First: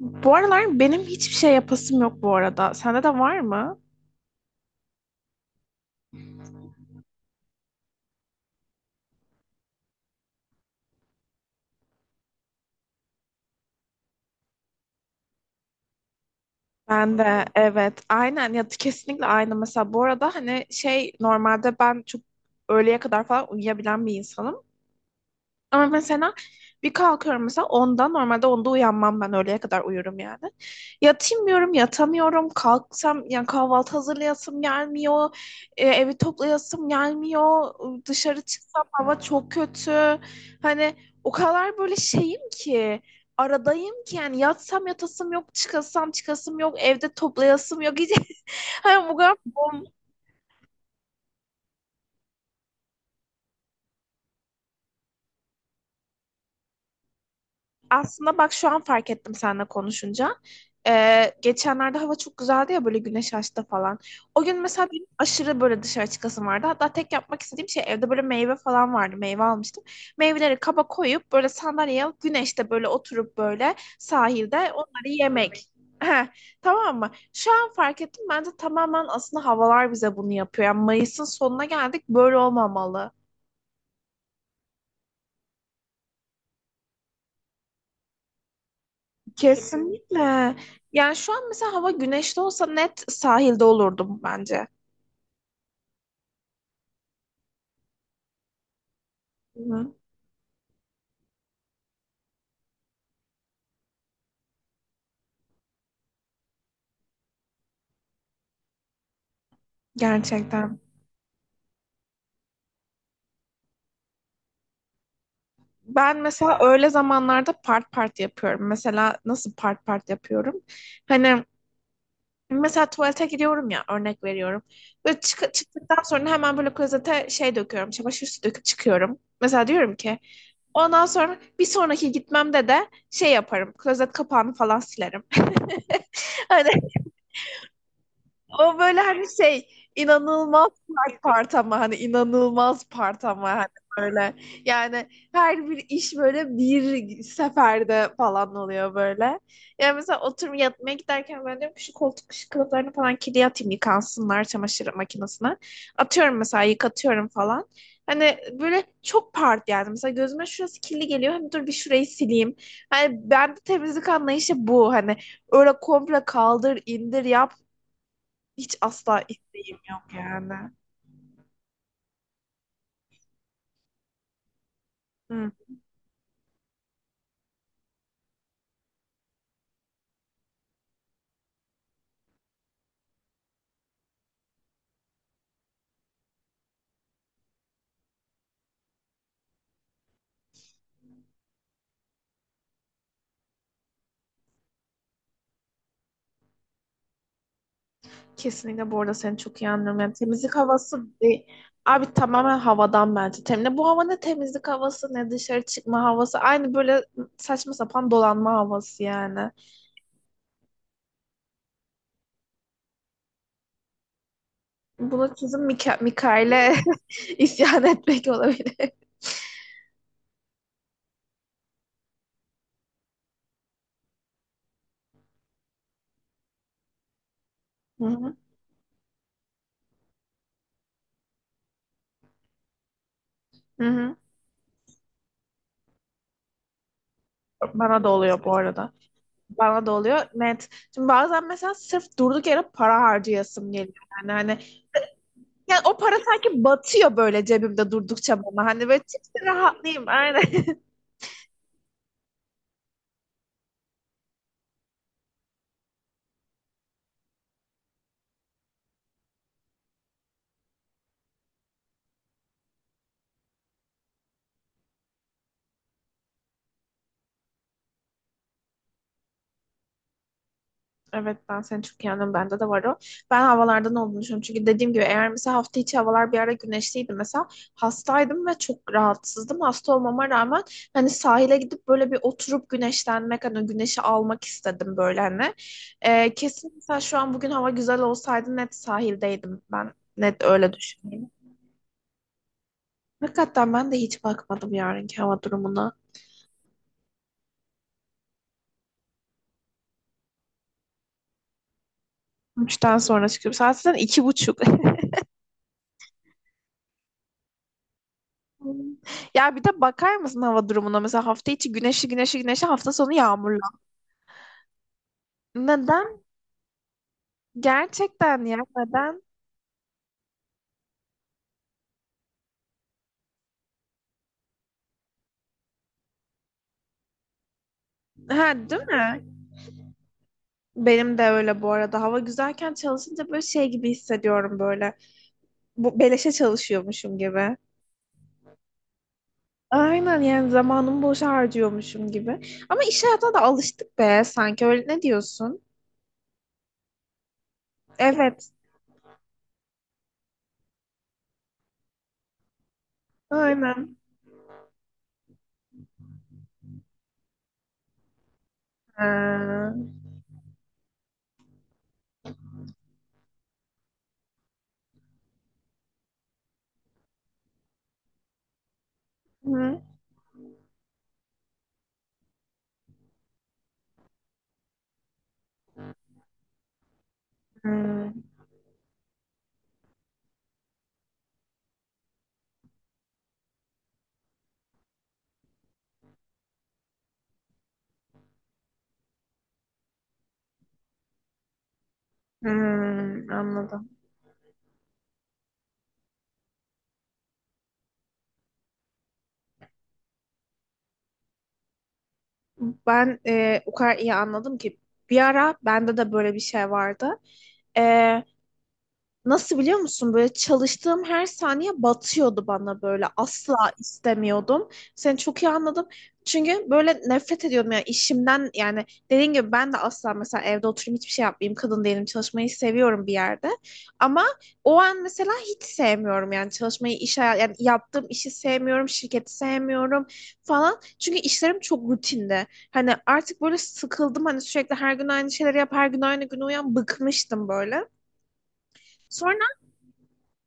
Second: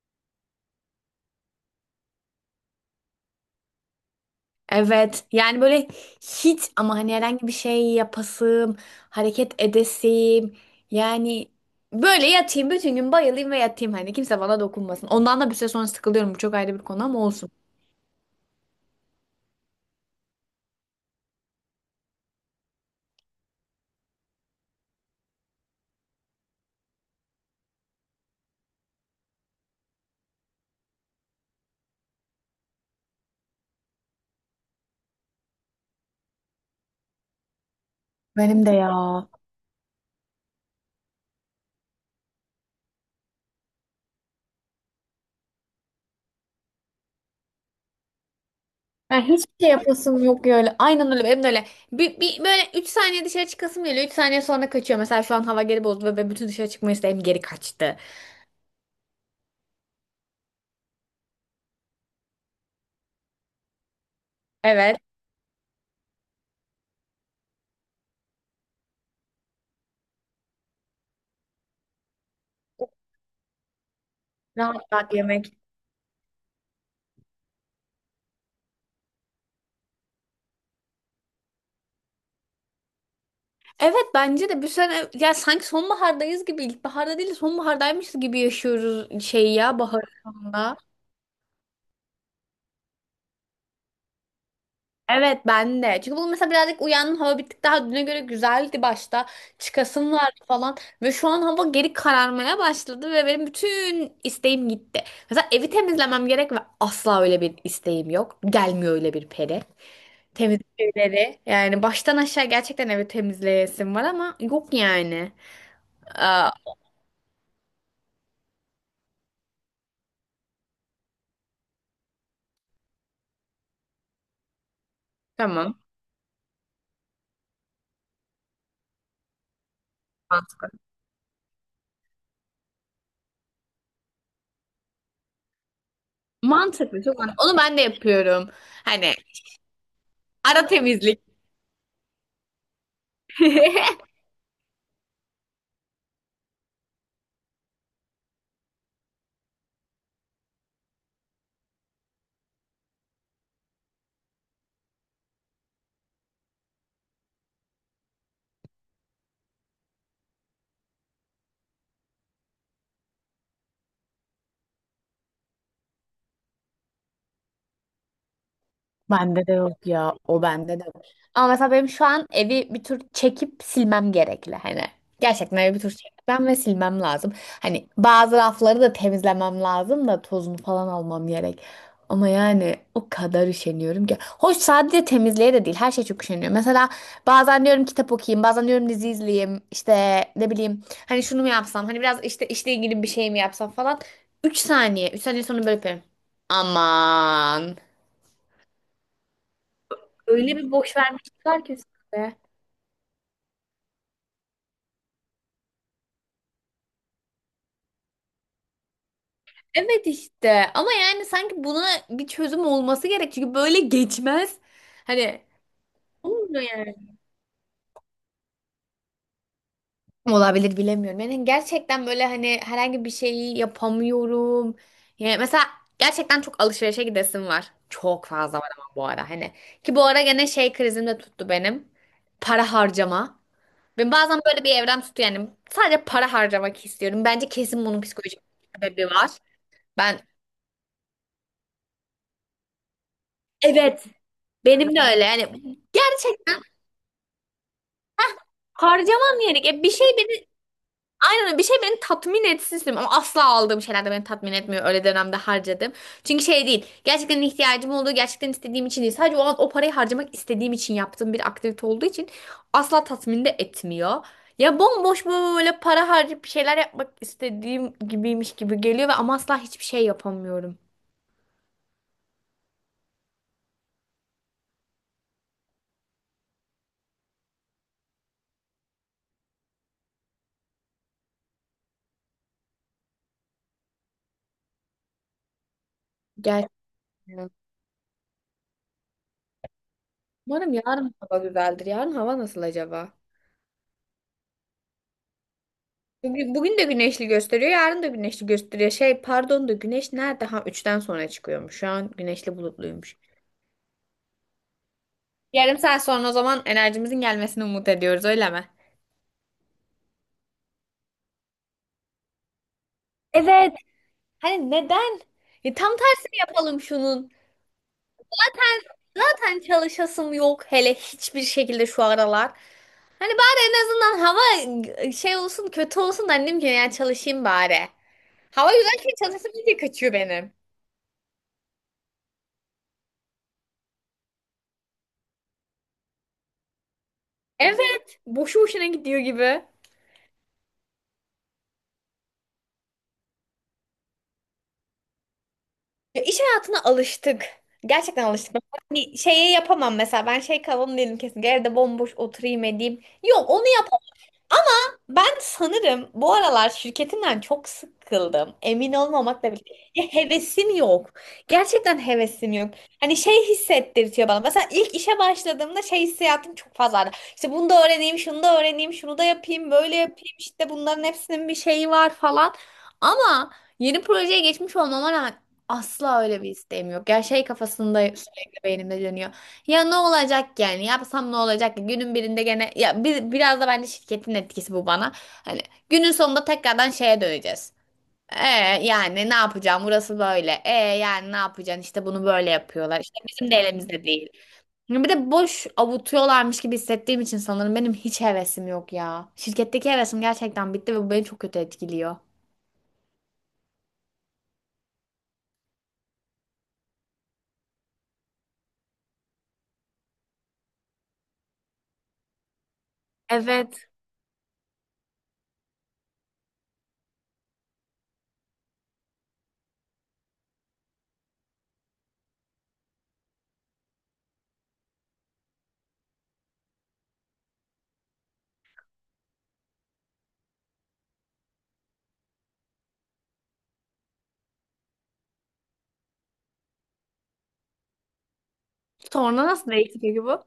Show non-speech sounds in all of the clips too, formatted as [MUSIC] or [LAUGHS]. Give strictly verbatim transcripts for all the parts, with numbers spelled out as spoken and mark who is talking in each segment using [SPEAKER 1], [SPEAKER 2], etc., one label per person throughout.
[SPEAKER 1] Bu aralar benim hiçbir şey yapasım yok bu arada. Sende de var mı?
[SPEAKER 2] Evet yani böyle hiç ama hani herhangi bir şey yapasım, hareket edesim yani böyle yatayım bütün gün bayılayım ve yatayım hani kimse bana dokunmasın. Ondan da bir süre sonra sıkılıyorum, bu çok ayrı bir konu
[SPEAKER 1] Ben
[SPEAKER 2] ama
[SPEAKER 1] de
[SPEAKER 2] olsun.
[SPEAKER 1] evet, aynen ya, kesinlikle aynı. Mesela bu arada hani şey, normalde ben çok öğleye kadar falan uyuyabilen bir insanım. Ama mesela bir kalkıyorum, mesela onda, normalde onda uyanmam ben, öğleye kadar uyurum yani. Yatayım diyorum yatamıyorum, kalksam yani kahvaltı hazırlayasım gelmiyor. E, evi toplayasım gelmiyor. Dışarı
[SPEAKER 2] Benim de
[SPEAKER 1] çıksam
[SPEAKER 2] ya.
[SPEAKER 1] hava çok kötü. Hani o kadar böyle şeyim ki, aradayım ki, yani yatsam yatasım yok, çıkasam çıkasım yok, evde toplayasım yok. [LAUGHS] Hani bu
[SPEAKER 2] Ben
[SPEAKER 1] kadar
[SPEAKER 2] hiçbir şey
[SPEAKER 1] bom.
[SPEAKER 2] yapasım yok ya öyle. Aynen öyle, benim de öyle. Bir, bir- böyle üç saniye dışarı çıkasım geliyor, üç saniye sonra kaçıyor. Mesela şu an hava geri bozdu ve ben bütün dışarı çıkma isteğim geri kaçtı.
[SPEAKER 1] Aslında bak şu an fark ettim seninle konuşunca. Ee, geçenlerde hava çok güzeldi ya, böyle güneş açtı falan. O gün mesela
[SPEAKER 2] Evet,
[SPEAKER 1] benim aşırı böyle dışarı çıkasım vardı. Hatta tek yapmak istediğim şey, evde böyle meyve falan vardı. Meyve almıştım. Meyveleri kaba koyup böyle sandalyeye alıp güneşte böyle oturup böyle sahilde
[SPEAKER 2] rahat
[SPEAKER 1] onları
[SPEAKER 2] rahat yemek.
[SPEAKER 1] yemek. Heh, tamam mı? Şu an fark ettim. Bence tamamen aslında havalar bize bunu yapıyor. Yani Mayıs'ın sonuna geldik. Böyle olmamalı.
[SPEAKER 2] Evet, bence de bir sene ya sanki sonbahardayız gibi, ilkbaharda değil de sonbahardaymışız gibi yaşıyoruz şeyi ya, bahar
[SPEAKER 1] Kesinlikle.
[SPEAKER 2] sonunda.
[SPEAKER 1] Yani şu an mesela hava güneşli olsa net sahilde olurdum bence.
[SPEAKER 2] Evet, ben de. Çünkü bu, mesela birazcık uyandım, hava bir tık daha düne göre güzeldi başta.
[SPEAKER 1] Hı.
[SPEAKER 2] Çıkasım vardı falan. Ve şu an hava geri kararmaya başladı ve benim bütün isteğim gitti. Mesela evi temizlemem gerek ve asla öyle bir isteğim yok. Gelmiyor öyle bir peri. Temizlik
[SPEAKER 1] Gerçekten.
[SPEAKER 2] şeyleri. Yani baştan aşağı gerçekten evi temizleyesim var ama yok yani.
[SPEAKER 1] Ben
[SPEAKER 2] Aa,
[SPEAKER 1] mesela öğle zamanlarda part part yapıyorum. Mesela nasıl part part yapıyorum? Hani mesela tuvalete gidiyorum ya, örnek veriyorum. Böyle çık
[SPEAKER 2] tamam.
[SPEAKER 1] çıktıktan sonra hemen böyle klozete şey döküyorum. Çamaşır suyu döküp çıkıyorum. Mesela diyorum ki ondan sonra bir sonraki gitmemde de şey yaparım. Klozet kapağını falan silerim. [LAUGHS] Hani
[SPEAKER 2] Mantıklı, çok mantıklı. Onu ben de yapıyorum.
[SPEAKER 1] o böyle
[SPEAKER 2] Hani
[SPEAKER 1] hani şey,
[SPEAKER 2] ara
[SPEAKER 1] inanılmaz
[SPEAKER 2] temizlik.
[SPEAKER 1] sert part ama hani, inanılmaz part ama hani
[SPEAKER 2] [LAUGHS]
[SPEAKER 1] böyle, yani her bir iş böyle bir seferde falan oluyor böyle. Yani mesela oturup yatmaya giderken ben diyorum ki şu koltuk, şu kılıflarını falan kirli, atayım yıkansınlar çamaşır makinesine. Atıyorum mesela, yıkatıyorum falan. Hani böyle çok part yani. Mesela gözüme şurası kirli geliyor. Hani dur bir şurayı sileyim. Hani ben de temizlik anlayışı bu. Hani öyle komple kaldır, indir, yap, hiç asla
[SPEAKER 2] Bende de
[SPEAKER 1] isteğim
[SPEAKER 2] yok
[SPEAKER 1] yok
[SPEAKER 2] ya. O
[SPEAKER 1] yani.
[SPEAKER 2] bende de var. Ama mesela benim şu an evi bir tur çekip silmem gerekli hani.
[SPEAKER 1] Hı.
[SPEAKER 2] Gerçekten evi bir tur çekmem ve silmem lazım. Hani bazı rafları da temizlemem lazım da tozunu falan almam gerek. Ama yani o kadar üşeniyorum ki. Hoş sadece temizliğe de değil. Her şey çok üşeniyor. Mesela bazen diyorum kitap okuyayım. Bazen diyorum dizi izleyeyim. İşte ne bileyim. Hani şunu mu yapsam? Hani biraz işte işle ilgili bir şey mi yapsam falan. Üç saniye. Üç saniye sonra böyle yapıyorum. Aman.
[SPEAKER 1] Kesinlikle bu arada seni çok iyi anlıyorum. Yani temizlik
[SPEAKER 2] Öyle bir boş
[SPEAKER 1] havası değil.
[SPEAKER 2] vermişler ki
[SPEAKER 1] Abi
[SPEAKER 2] size.
[SPEAKER 1] tamamen havadan bence. Temizlik. Bu hava ne temizlik havası ne dışarı çıkma havası. Aynı böyle saçma sapan dolanma havası yani.
[SPEAKER 2] Evet işte, ama yani sanki buna bir çözüm olması gerek çünkü böyle geçmez.
[SPEAKER 1] Buna
[SPEAKER 2] Hani
[SPEAKER 1] çözüm Mika
[SPEAKER 2] olmuyor
[SPEAKER 1] Mikail'e
[SPEAKER 2] yani.
[SPEAKER 1] [LAUGHS] isyan etmek olabilir.
[SPEAKER 2] Olabilir, bilemiyorum. Yani gerçekten böyle hani herhangi bir şeyi yapamıyorum. Yani mesela gerçekten çok alışverişe gidesim var.
[SPEAKER 1] Hı
[SPEAKER 2] Çok
[SPEAKER 1] hı.
[SPEAKER 2] fazla var ama bu ara hani. Ki bu ara gene şey krizim de tuttu benim. Para harcama.
[SPEAKER 1] Hı
[SPEAKER 2] Ben
[SPEAKER 1] hı.
[SPEAKER 2] bazen böyle bir evrem tutuyor yani. Sadece para harcamak istiyorum. Bence kesin bunun
[SPEAKER 1] Bana da
[SPEAKER 2] psikolojik
[SPEAKER 1] oluyor bu
[SPEAKER 2] bir
[SPEAKER 1] arada.
[SPEAKER 2] sebebi var.
[SPEAKER 1] Bana da oluyor.
[SPEAKER 2] Ben
[SPEAKER 1] Net. Şimdi bazen mesela sırf durduk yere para harcayasım geliyor.
[SPEAKER 2] evet,
[SPEAKER 1] Yani hani,
[SPEAKER 2] benim de öyle yani,
[SPEAKER 1] yani o para
[SPEAKER 2] gerçekten
[SPEAKER 1] sanki batıyor böyle cebimde durdukça bana. Hani böyle
[SPEAKER 2] harcamam
[SPEAKER 1] çıksın
[SPEAKER 2] yani. E, bir
[SPEAKER 1] rahatlayayım.
[SPEAKER 2] şey
[SPEAKER 1] Aynen.
[SPEAKER 2] beni,
[SPEAKER 1] [LAUGHS]
[SPEAKER 2] aynen öyle, bir şey beni tatmin etsin istiyorum ama asla aldığım şeyler de beni tatmin etmiyor, öyle dönemde harcadım. Çünkü şey değil, gerçekten ihtiyacım olduğu, gerçekten istediğim için değil, sadece o an o parayı harcamak istediğim için, yaptığım bir aktivite olduğu için asla tatmin de etmiyor. Ya bomboş böyle para harcayıp bir şeyler yapmak istediğim gibiymiş gibi geliyor ve ama asla hiçbir şey yapamıyorum.
[SPEAKER 1] Evet ben seni çok iyi anlıyorum. Bende de var o. Ben havalardan olduğunu düşünüyorum. Çünkü dediğim gibi, eğer mesela hafta içi havalar bir ara güneşliydi mesela, hastaydım ve çok rahatsızdım. Hasta olmama rağmen hani sahile gidip böyle bir oturup güneşlenmek, hani güneşi almak istedim böyle hani. Ee,
[SPEAKER 2] Gerçekten.
[SPEAKER 1] kesin mesela şu an bugün hava güzel olsaydı net sahildeydim ben. Net öyle
[SPEAKER 2] Umarım yarın
[SPEAKER 1] düşünüyorum.
[SPEAKER 2] hava güzeldir. Yarın hava nasıl acaba?
[SPEAKER 1] Hakikaten ben de hiç bakmadım yarınki hava durumuna.
[SPEAKER 2] Bugün, bugün de güneşli gösteriyor, yarın da güneşli gösteriyor. Şey, pardon da güneş nerede? Ha, üçten sonra çıkıyormuş. Şu an güneşli
[SPEAKER 1] Üçten
[SPEAKER 2] bulutluymuş.
[SPEAKER 1] sonra çıkıyorum. Saat zaten iki buçuk. [LAUGHS]
[SPEAKER 2] Yarım saat sonra o zaman enerjimizin gelmesini umut ediyoruz, öyle mi?
[SPEAKER 1] Hı. Ya bir de bakar mısın hava durumuna? Mesela hafta içi güneşli güneşli güneşli, hafta sonu yağmurlu.
[SPEAKER 2] Evet. Hani neden? Ya tam
[SPEAKER 1] Neden?
[SPEAKER 2] tersini yapalım şunun.
[SPEAKER 1] Gerçekten ya, neden?
[SPEAKER 2] Zaten çalışasım yok hele, hiçbir şekilde şu aralar. Hani bari en azından hava şey olsun, kötü olsun da annem ki yani çalışayım bari.
[SPEAKER 1] Ha,
[SPEAKER 2] Hava
[SPEAKER 1] değil
[SPEAKER 2] güzelken
[SPEAKER 1] mi?
[SPEAKER 2] çalışasım iyice kaçıyor benim.
[SPEAKER 1] Benim de öyle bu arada. Hava güzelken çalışınca böyle şey gibi hissediyorum böyle. Bu beleşe çalışıyormuşum gibi.
[SPEAKER 2] Evet. Boşu boşuna gidiyor gibi.
[SPEAKER 1] Aynen, yani zamanımı boşa harcıyormuşum gibi. Ama iş hayatına da alıştık be, sanki öyle, ne diyorsun?
[SPEAKER 2] Ya iş hayatına alıştık. Gerçekten
[SPEAKER 1] Evet.
[SPEAKER 2] alıştık. Ben hani şeyi yapamam mesela. Ben şey kavramı değilim kesin. Evde bomboş oturayım edeyim. Yok onu yap,
[SPEAKER 1] Aynen.
[SPEAKER 2] ben sanırım bu aralar şirketimden çok sıkıldım. Emin
[SPEAKER 1] Ha.
[SPEAKER 2] olmamakla birlikte. Ya hevesim yok. Gerçekten hevesim yok. Hani şey hissettirtiyor bana. Mesela ilk işe başladığımda şey hissiyatım çok fazlaydı. İşte bunu da öğreneyim, şunu da öğreneyim, şunu da yapayım,
[SPEAKER 1] Hı.
[SPEAKER 2] böyle yapayım. İşte bunların hepsinin bir şeyi var falan. Ama yeni projeye geçmiş olmama rağmen asla öyle bir isteğim yok. Yani şey kafasında
[SPEAKER 1] Hı.
[SPEAKER 2] sürekli beynimde dönüyor. Ya ne olacak ki yani? Yapsam ne olacak ki? Günün birinde gene ya bir, biraz da bence şirketin etkisi bu bana. Hani günün sonunda tekrardan şeye döneceğiz. E yani ne yapacağım? Burası böyle. E yani ne yapacaksın? İşte bunu
[SPEAKER 1] Hı.
[SPEAKER 2] böyle yapıyorlar. İşte bizim de
[SPEAKER 1] Anladım.
[SPEAKER 2] elimizde değil. Yani bir de boş avutuyorlarmış gibi hissettiğim için sanırım benim hiç hevesim yok ya. Şirketteki hevesim gerçekten bitti ve bu beni çok kötü etkiliyor.
[SPEAKER 1] Ben e, o kadar iyi anladım ki bir ara bende de böyle bir şey vardı. E, Nasıl biliyor musun? Böyle çalıştığım her saniye batıyordu bana böyle. Asla
[SPEAKER 2] Evet.
[SPEAKER 1] istemiyordum. Seni çok iyi anladım. Çünkü böyle nefret ediyordum yani işimden, yani dediğin gibi ben de asla mesela evde oturayım hiçbir şey yapmayayım, kadın değilim, çalışmayı seviyorum bir yerde. Ama o an mesela hiç sevmiyorum yani çalışmayı, iş hayat yani yaptığım işi sevmiyorum, şirketi sevmiyorum falan. Çünkü işlerim çok rutinde. Hani artık böyle sıkıldım, hani sürekli her gün aynı şeyleri yap, her gün aynı gün uyan, bıkmıştım böyle. Sonra
[SPEAKER 2] Sonra nasıl değişti peki bu?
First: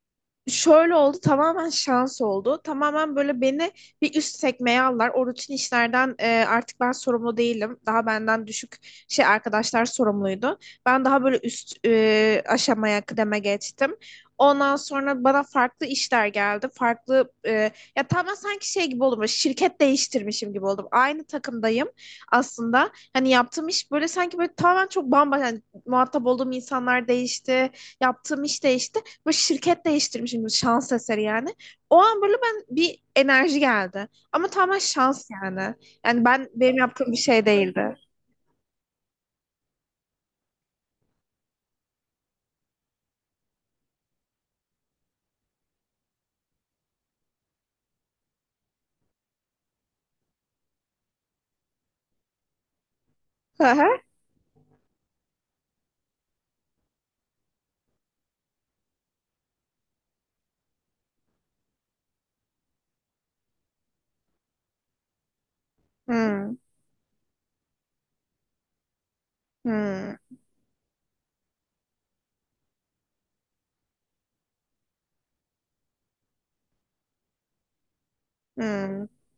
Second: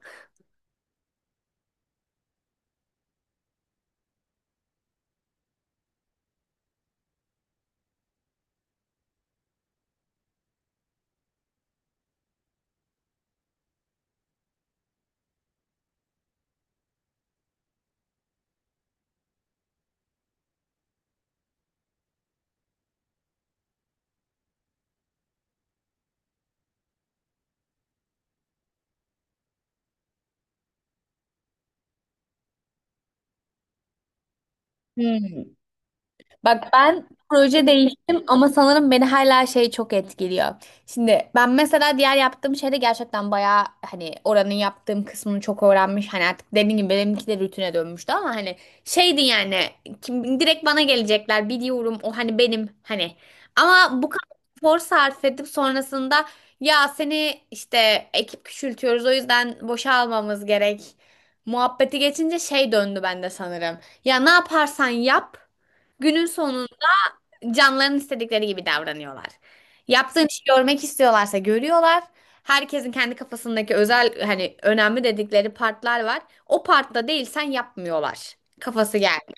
[SPEAKER 1] şöyle oldu, tamamen şans oldu. Tamamen böyle beni bir üst sekmeye aldılar. O rutin işlerden e, artık ben sorumlu değilim. Daha benden düşük şey arkadaşlar sorumluydu. Ben daha böyle üst e, aşamaya, kıdeme geçtim. Ondan sonra bana farklı işler geldi. Farklı e, ya tamamen sanki şey gibi oldum, böyle şirket değiştirmişim gibi oldum. Aynı takımdayım aslında. Hani yaptığım iş böyle sanki böyle tamamen çok bambaşka, yani muhatap olduğum insanlar değişti. Yaptığım iş değişti, bu şirket değiştirmişim şans eseri yani. O an böyle ben bir enerji geldi. Ama tamamen şans
[SPEAKER 2] Hmm.
[SPEAKER 1] yani. Yani ben,
[SPEAKER 2] Bak,
[SPEAKER 1] benim
[SPEAKER 2] ben
[SPEAKER 1] yaptığım bir şey
[SPEAKER 2] proje
[SPEAKER 1] değildi.
[SPEAKER 2] değiştim ama sanırım beni hala şey çok etkiliyor. Şimdi ben mesela diğer yaptığım şeyde gerçekten bayağı hani oranın yaptığım kısmını çok öğrenmiş. Hani artık dediğim gibi benimki de rutine dönmüştü ama hani şeydi yani, kim direkt bana gelecekler biliyorum, o hani benim hani.
[SPEAKER 1] Hı hı.
[SPEAKER 2] Ama bu kadar efor sarf edip sonrasında ya seni işte ekip küçültüyoruz, o yüzden boşa almamız gerek muhabbeti geçince şey döndü bende sanırım. Ya ne yaparsan yap, günün
[SPEAKER 1] Hmm,
[SPEAKER 2] sonunda canların istedikleri gibi davranıyorlar. Yaptığın
[SPEAKER 1] hmm,
[SPEAKER 2] işi görmek istiyorlarsa görüyorlar. Herkesin kendi kafasındaki özel hani önemli dedikleri partlar var. O partta değilsen yapmıyorlar. Kafası
[SPEAKER 1] hmm.
[SPEAKER 2] geldi.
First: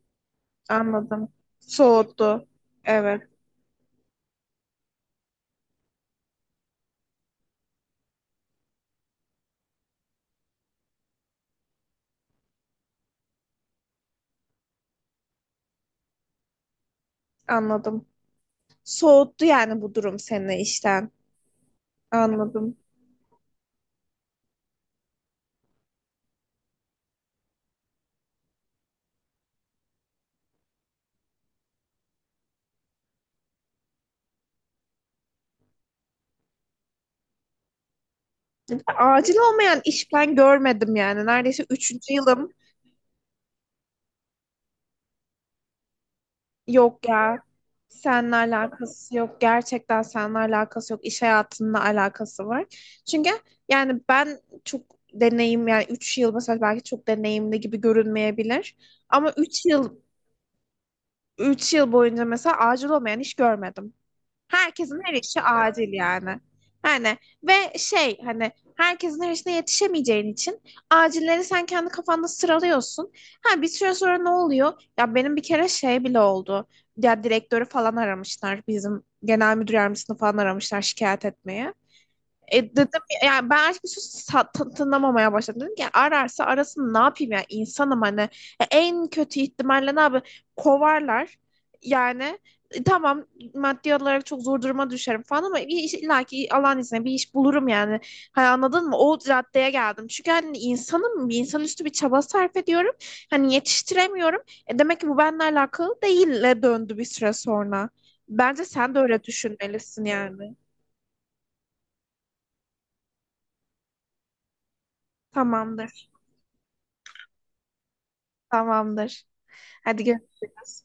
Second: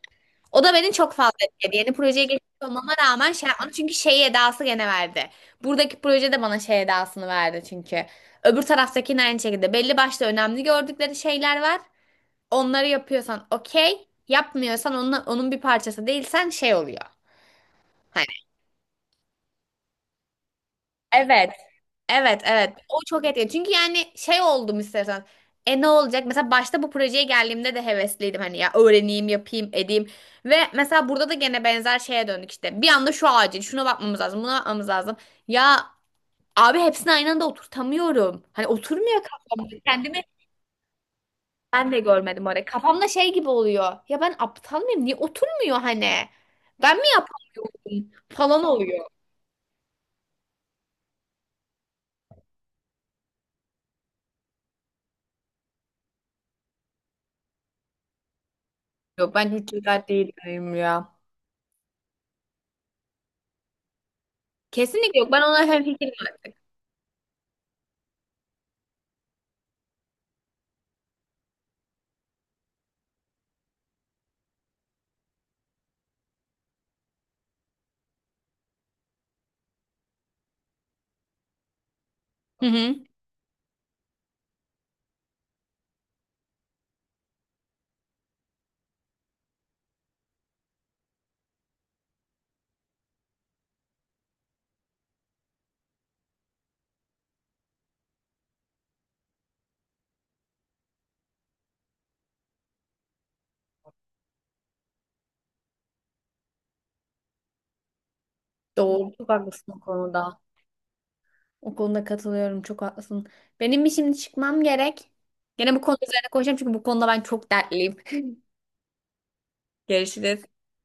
[SPEAKER 2] O da beni çok
[SPEAKER 1] Anladım.
[SPEAKER 2] fazla etkiledi. Yeni projeye
[SPEAKER 1] Soğuttu.
[SPEAKER 2] geçmiş olmama
[SPEAKER 1] Evet,
[SPEAKER 2] rağmen şey yapmadım. Çünkü şey edası gene verdi. Buradaki proje de bana şey edasını verdi çünkü. Öbür taraftakinin aynı şekilde. Belli başlı önemli gördükleri şeyler var. Onları yapıyorsan okey. Yapmıyorsan, onun, onun bir parçası değilsen şey oluyor.
[SPEAKER 1] anladım. Soğuttu yani, bu durum seni işten.
[SPEAKER 2] Evet. Evet, evet.
[SPEAKER 1] Anladım.
[SPEAKER 2] O çok etkili. Çünkü yani şey oldum istersen. E ne olacak? Mesela başta bu projeye geldiğimde de hevesliydim hani ya öğreneyim, yapayım, edeyim. Ve mesela burada da gene benzer şeye döndük işte. Bir anda şu acil, şuna bakmamız lazım, buna bakmamız lazım. Ya abi hepsini aynı anda oturtamıyorum. Hani oturmuyor
[SPEAKER 1] Acil
[SPEAKER 2] kafamda.
[SPEAKER 1] olmayan iş
[SPEAKER 2] Kendimi
[SPEAKER 1] ben görmedim yani. Neredeyse
[SPEAKER 2] ben de
[SPEAKER 1] üçüncü
[SPEAKER 2] görmedim
[SPEAKER 1] yılım.
[SPEAKER 2] oraya. Kafamda şey gibi oluyor. Ya ben aptal mıyım? Niye oturmuyor hani? Ben mi
[SPEAKER 1] Yok ya.
[SPEAKER 2] yapamıyorum?
[SPEAKER 1] Seninle
[SPEAKER 2] Falan oluyor.
[SPEAKER 1] alakası yok. Gerçekten seninle alakası yok. İş hayatında alakası var. Çünkü yani ben çok deneyim, yani üç yıl mesela belki çok deneyimli gibi görünmeyebilir. Ama
[SPEAKER 2] Yok, ben
[SPEAKER 1] üç
[SPEAKER 2] hiç
[SPEAKER 1] yıl
[SPEAKER 2] güzel değilim ya.
[SPEAKER 1] üç yıl boyunca mesela acil olmayan iş görmedim. Herkesin her
[SPEAKER 2] Kesinlikle yok.
[SPEAKER 1] işi
[SPEAKER 2] Ben ona
[SPEAKER 1] acil
[SPEAKER 2] hemfikirim
[SPEAKER 1] yani.
[SPEAKER 2] artık.
[SPEAKER 1] Yani ve şey, hani herkesin her işine yetişemeyeceğin için acilleri sen kendi kafanda sıralıyorsun. Ha, bir süre sonra ne oluyor? Ya benim bir kere şey bile oldu. Ya direktörü falan aramışlar. Bizim genel müdür yardımcısını falan aramışlar şikayet etmeye.
[SPEAKER 2] Hı
[SPEAKER 1] E
[SPEAKER 2] hı.
[SPEAKER 1] dedim ya- yani ben artık bir sus- sa- ta- tınlamamaya başladım. Dedim ki ararsa arasın, ne yapayım ya, insanım hani. E, en kötü ihtimalle ne yapayım, kovarlar. Yani e, tamam, maddi olarak çok zor duruma düşerim falan ama bir iş, illa ki Allah'ın izniyle bir iş bulurum yani. Hani anladın mı? O raddeye geldim. Çünkü hani insanım, bir insanüstü bir çaba sarf ediyorum. Hani yetiştiremiyorum. E demek ki bu benimle alakalı değille döndü bir süre sonra. Bence sen de
[SPEAKER 2] Doğru.
[SPEAKER 1] öyle
[SPEAKER 2] Çok haklısın o
[SPEAKER 1] düşünmelisin
[SPEAKER 2] konuda.
[SPEAKER 1] yani.
[SPEAKER 2] O konuda katılıyorum. Çok haklısın. Benim bir şimdi çıkmam gerek. Gene bu konu
[SPEAKER 1] Tamamdır.
[SPEAKER 2] üzerine konuşacağım çünkü bu konuda ben çok dertliyim.
[SPEAKER 1] Tamamdır.
[SPEAKER 2] [LAUGHS]
[SPEAKER 1] Hadi
[SPEAKER 2] Görüşürüz.
[SPEAKER 1] görüşürüz.